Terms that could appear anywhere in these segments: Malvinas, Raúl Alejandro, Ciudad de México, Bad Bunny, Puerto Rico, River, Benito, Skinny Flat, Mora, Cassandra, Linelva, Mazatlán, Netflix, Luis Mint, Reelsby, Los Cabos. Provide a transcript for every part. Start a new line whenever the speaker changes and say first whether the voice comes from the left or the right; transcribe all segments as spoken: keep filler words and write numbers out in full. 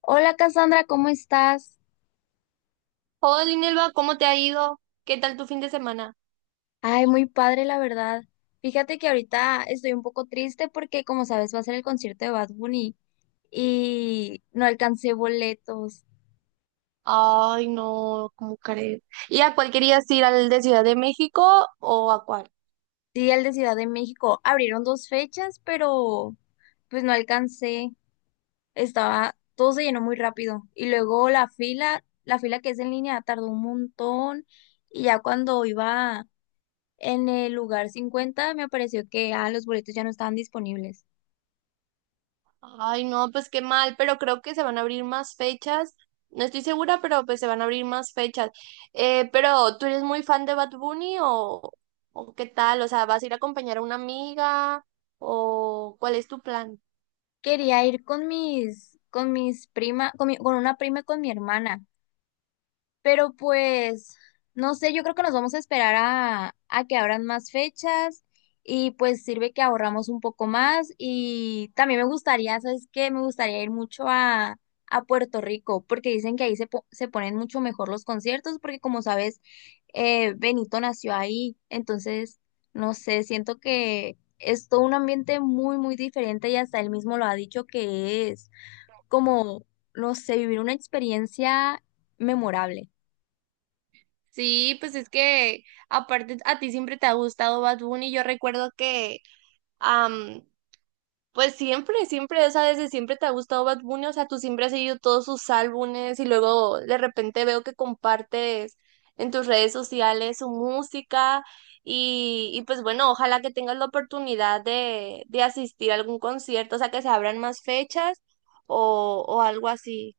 left: Hola Cassandra, ¿cómo estás?
right: Hola, Linelva, ¿cómo te ha ido? ¿Qué tal tu fin de semana?
left: Ay, muy padre, la verdad. Fíjate que ahorita estoy un poco triste porque, como sabes, va a ser el concierto de Bad Bunny y no alcancé boletos.
right: Ay, no, ¿cómo crees? ¿Y a cuál querías ir? ¿Al de Ciudad de México o a cuál?
left: Sí, el de Ciudad de México. Abrieron dos fechas, pero pues no alcancé. Estaba, todo se llenó muy rápido. Y luego la fila, la fila que es en línea, tardó un montón. Y ya cuando iba en el lugar cincuenta me pareció que ah, los boletos ya no estaban disponibles.
right: Ay, no, pues qué mal, pero creo que se van a abrir más fechas. No estoy segura, pero pues se van a abrir más fechas. Eh, pero, ¿tú eres muy fan de Bad Bunny o, o qué tal? O sea, ¿vas a ir a acompañar a una amiga o cuál es tu plan?
left: Quería ir con mis, con mis prima, con mi- con una prima y con mi hermana. Pero pues, no sé, yo creo que nos vamos a esperar a, a que abran más fechas y pues sirve que ahorramos un poco más y también me gustaría, ¿sabes qué? Me gustaría ir mucho a, a Puerto Rico porque dicen que ahí se, po- se ponen mucho mejor los conciertos porque, como sabes, eh, Benito nació ahí. Entonces, no sé, siento que es todo un ambiente muy, muy diferente, y hasta él mismo lo ha dicho, que es como, no sé, vivir una experiencia memorable.
right: Sí, pues es que aparte a ti siempre te ha gustado Bad Bunny. Yo recuerdo que... am, pues siempre, siempre, esa desde siempre te ha gustado Bad Bunny, o sea, tú siempre has seguido todos sus álbumes y luego de repente veo que compartes en tus redes sociales su música y, y pues bueno, ojalá que tengas la oportunidad de, de asistir a algún concierto, o sea, que se abran más fechas o, o algo así.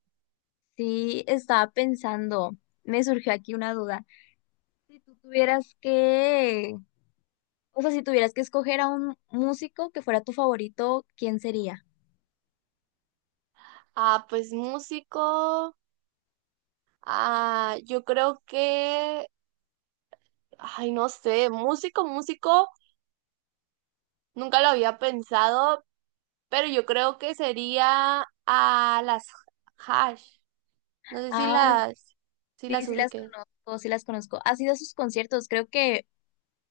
left: Sí, estaba pensando, me surgió aquí una duda. Si tú tuvieras que, o sea, si tuvieras que escoger a un músico que fuera tu favorito, ¿quién sería?
right: Ah, pues músico, ah, yo creo que, ay, no sé, músico, músico. Nunca lo había pensado, pero yo creo que sería a las Hash. No sé si
left: Ah,
right: las, si
left: sí,
right: las
left: sí las
right: ubiquen.
left: conozco, sí las conozco. Has ido a sus conciertos, creo que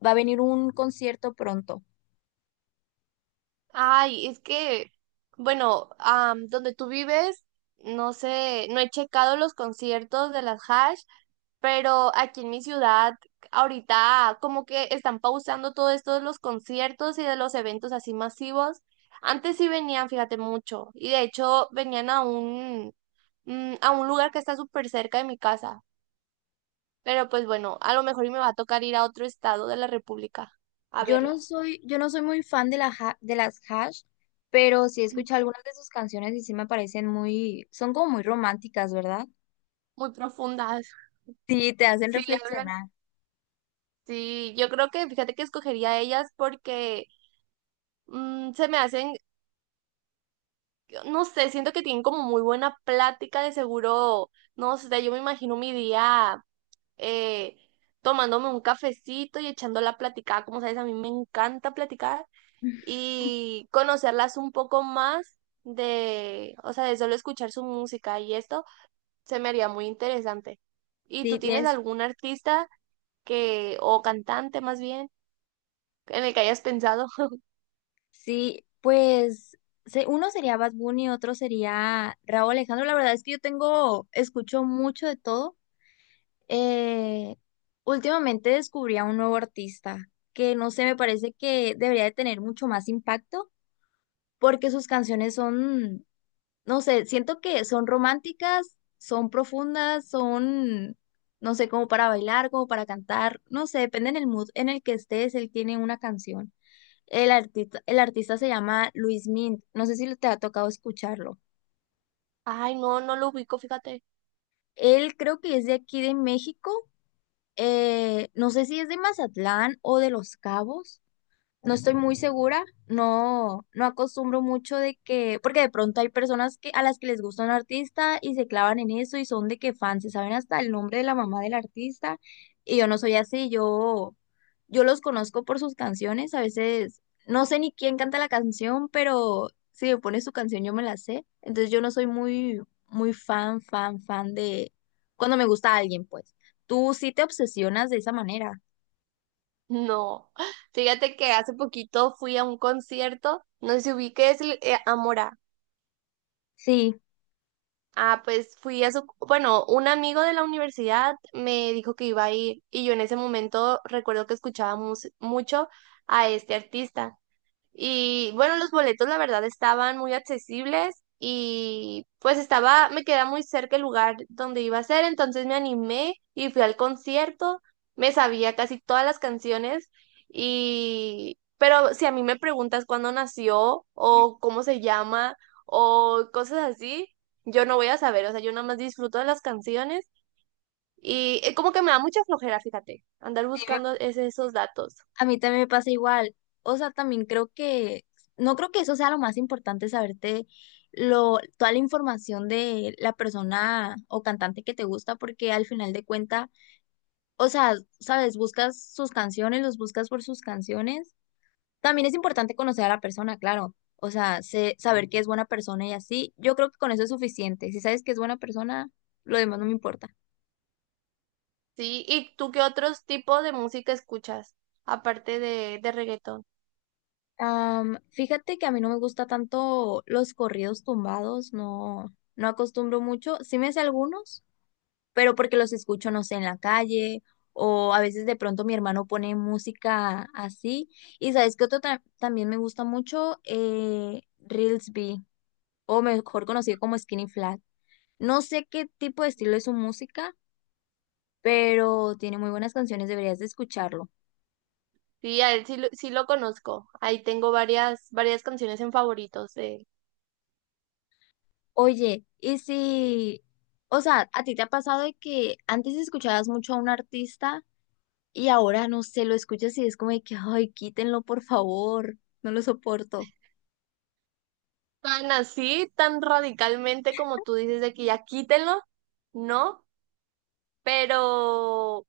left: va a venir un concierto pronto.
right: Ay, es que, bueno, am, donde tú vives, no sé, no he checado los conciertos de las Hash, pero aquí en mi ciudad, ahorita como que están pausando todo esto de los conciertos y de los eventos así masivos. Antes sí venían, fíjate, mucho, y de hecho venían a un, mm, a un lugar que está súper cerca de mi casa. Pero pues bueno, a lo mejor y me va a tocar ir a otro estado de la República a
left: Yo no
right: verlas.
left: soy, yo no soy muy fan de la ha- de las Hash, pero sí he escuchado algunas de sus canciones y sí me parecen muy, son como muy románticas, ¿verdad?
right: Muy profundas.
left: Sí, te hacen
right: Sí, hablan.
left: reflexionar.
right: Sí, yo creo que fíjate que escogería ellas porque mm, se me hacen, no sé, siento que tienen como muy buena plática, de seguro, no sé, yo me imagino mi día eh, tomándome un cafecito y echando la platicada, como sabes, a mí me encanta platicar y conocerlas un poco más de, o sea, de solo escuchar su música y esto se me haría muy interesante. ¿Y tú
left: Sí,
right: tienes
left: tienes.
right: algún artista que, o cantante más bien, en el que hayas pensado?
left: Sí, pues se- uno sería Bad Bunny, otro sería Raúl Alejandro. La verdad es que yo tengo, escucho mucho de todo. Eh, Últimamente descubrí a un nuevo artista que, no sé, me parece que debería de tener mucho más impacto porque sus canciones son, no sé, siento que son románticas, son profundas, son, no sé, como para bailar, como para cantar, no sé, depende del mood en el que estés, él tiene una canción. El artista, el artista se llama Luis Mint. No sé si te ha tocado escucharlo.
right: Ay, no, no lo ubico, fíjate.
left: Él creo que es de aquí, de México. Eh, no sé si es de Mazatlán o de Los Cabos. No estoy muy segura. No, no acostumbro mucho de que, porque de pronto hay personas, que, a las que les gusta un artista y se clavan en eso y son de que fans, se saben hasta el nombre de la mamá del artista. Y yo no soy así. Yo, yo los conozco por sus canciones. A veces no sé ni quién canta la canción, pero si me pone su canción yo me la sé. Entonces yo no soy muy, muy fan, fan, fan de cuando me gusta alguien, pues. Tú sí te obsesionas de esa manera.
right: No. Fíjate que hace poquito fui a un concierto, no sé si ubiques el- eh, a Mora.
left: Sí.
right: Ah, pues fui a su, bueno, un amigo de la universidad me dijo que iba a ir y yo en ese momento recuerdo que escuchaba mus- mucho a este artista. Y bueno, los boletos la verdad estaban muy accesibles y pues estaba, me queda muy cerca el lugar donde iba a ser, entonces me animé y fui al concierto, me sabía casi todas las canciones y, pero si a mí me preguntas cuándo nació o cómo se llama o cosas así, yo no voy a saber, o sea, yo nada más disfruto de las canciones y eh, como que me da mucha flojera, fíjate, andar
left: Sí,
right: buscando ese- esos datos.
left: a mí también me pasa igual. O sea, también creo que, no creo que eso sea lo más importante, saberte lo, toda la información de la persona o cantante que te gusta, porque al final de cuenta, o sea, sabes, buscas sus canciones, los buscas por sus canciones. También es importante conocer a la persona, claro. O sea, sé- saber que es buena persona y así. Yo creo que con eso es suficiente. Si sabes que es buena persona, lo demás no me importa.
right: Sí, ¿y tú qué otros tipos de música escuchas, aparte de, de reggaetón?
left: Am, fíjate que a mí no me gusta tanto los corridos tumbados. No, no acostumbro mucho. Sí me sé algunos, pero porque los escucho, no sé, en la calle, o a veces de pronto mi hermano pone música así. Y sabes que otro ta- también me gusta mucho, eh, Reelsby, o mejor conocido como Skinny Flat. No sé qué tipo de estilo es su música, pero tiene muy buenas canciones, deberías de escucharlo.
right: Sí, a él sí, lo- sí lo conozco. Ahí tengo varias, varias canciones en favoritos de él.
left: Oye, y si, o sea, ¿a ti te ha pasado de que antes escuchabas mucho a un artista y ahora, no sé, lo escuchas y es como de que, ay, quítenlo, por favor, no lo soporto?
right: Tan así, tan radicalmente como tú dices de que ya quítenlo, ¿no? Pero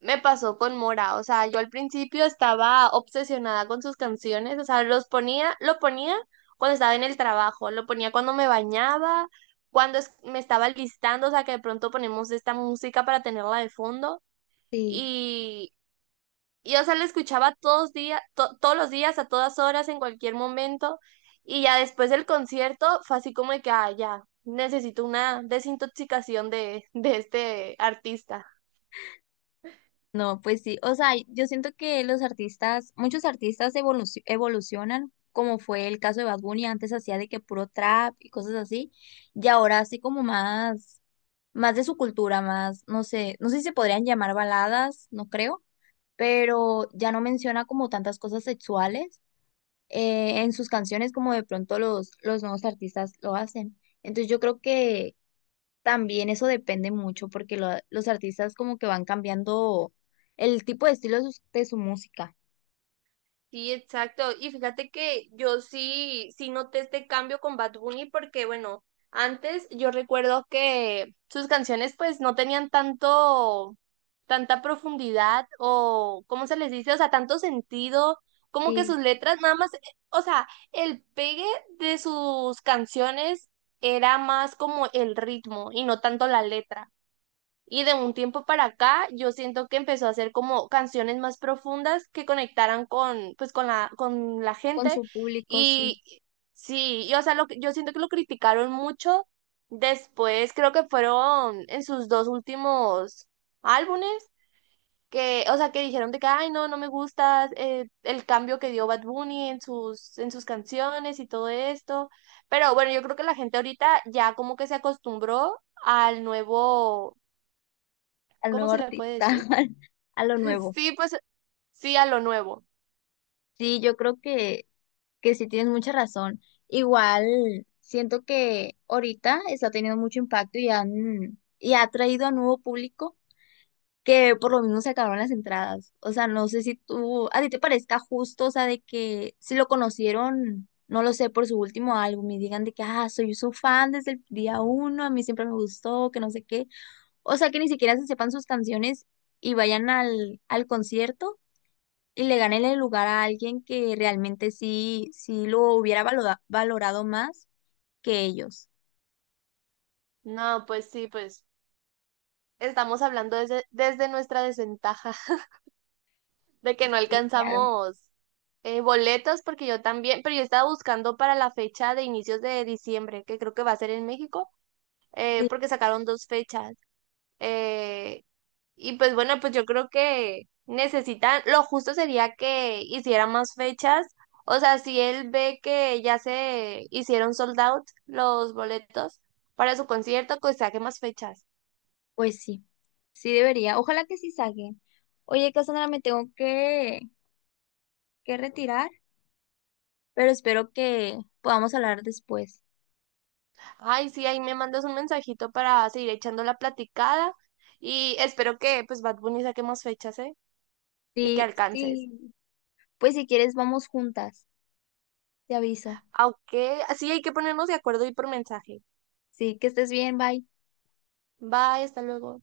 right: me pasó con Mora, o sea, yo al principio estaba obsesionada con sus canciones, o sea, los ponía, lo ponía cuando estaba en el trabajo, lo ponía cuando me bañaba, cuando es- me estaba listando, o sea, que de pronto ponemos esta música para tenerla de fondo
left: Sí.
right: y, y o sea, la escuchaba todos días, todos los días, a todas horas, en cualquier momento y ya después del concierto fue así como de que, ah, ya, necesito una desintoxicación de, de este artista.
left: No, pues sí, o sea, yo siento que los artistas, muchos artistas evoluci- evolucionan, como fue el caso de Bad Bunny. Antes hacía de que puro trap y cosas así, y ahora así como más, más de su cultura, más, no sé, no sé si se podrían llamar baladas, no creo, pero ya no menciona como tantas cosas sexuales eh, en sus canciones, como de pronto los, los nuevos artistas lo hacen. Entonces yo creo que también eso depende mucho, porque lo- los artistas como que van cambiando el tipo de estilo de sus- de su música.
right: Sí, exacto. Y fíjate que yo sí, sí noté este cambio con Bad Bunny porque, bueno, antes yo recuerdo que sus canciones pues no tenían tanto, tanta profundidad o, ¿cómo se les dice? O sea, tanto sentido, como que
left: Sí,
right: sus letras nada más, eh, o sea, el pegue de sus canciones era más como el ritmo y no tanto la letra. Y de un tiempo para acá, yo siento que empezó a hacer como canciones más profundas que conectaran con, pues, con la, con la
left: con
right: gente.
left: su público. Sí,
right: Y sí, y, o sea, lo, que- yo siento que lo criticaron mucho. Después, creo que fueron en sus dos últimos álbumes, que, o sea, que dijeron de que, ay, no, no me gusta eh, el cambio que dio Bad Bunny en sus, en sus canciones y todo esto. Pero bueno, yo creo que la gente ahorita ya como que se acostumbró al nuevo.
left: al
right: ¿Cómo
left: nuevo
right: se le puede
left: artista.
right: decir?
left: A lo nuevo.
right: Sí, pues sí a lo nuevo.
left: Sí, yo creo que, que sí tienes mucha razón. Igual siento que ahorita está teniendo mucho impacto, y han, y ha traído a nuevo público que por lo mismo se acabaron las entradas. O sea, no sé si tú, a ti te parezca justo, o sea, de que si lo conocieron, no lo sé, por su último álbum y digan de que, ah, soy su fan desde el día uno, a mí siempre me gustó, que no sé qué. O sea, que ni siquiera se sepan sus canciones y vayan al, al concierto y le ganen el lugar a alguien que realmente sí, sí lo hubiera valora- valorado más que ellos.
right: No, pues sí, pues estamos hablando desde, desde nuestra desventaja de que no
left: Sí, claro.
right: alcanzamos eh, boletos porque yo también, pero yo estaba buscando para la fecha de inicios de diciembre, que creo que va a ser en México, eh,
left: Sí,
right: porque sacaron dos fechas. Eh, Y pues bueno, pues yo creo que necesitan, lo justo sería que hicieran más fechas. O sea, si él ve que ya se hicieron sold out los boletos para su concierto, pues saque más fechas.
left: pues sí, sí debería. Ojalá que sí saquen. Oye, Cassandra, me tengo que, que retirar, pero espero que podamos hablar después.
right: Ay, sí, ahí me mandas un mensajito para seguir echando la platicada. Y espero que pues Bad Bunny saque más fechas, ¿eh? Y que
left: Sí,
right: alcances.
left: sí, pues si quieres vamos juntas, te aviso.
right: Aunque sí hay que ponernos de acuerdo y por mensaje.
left: Sí, que estés bien, bye.
right: Bye, hasta luego.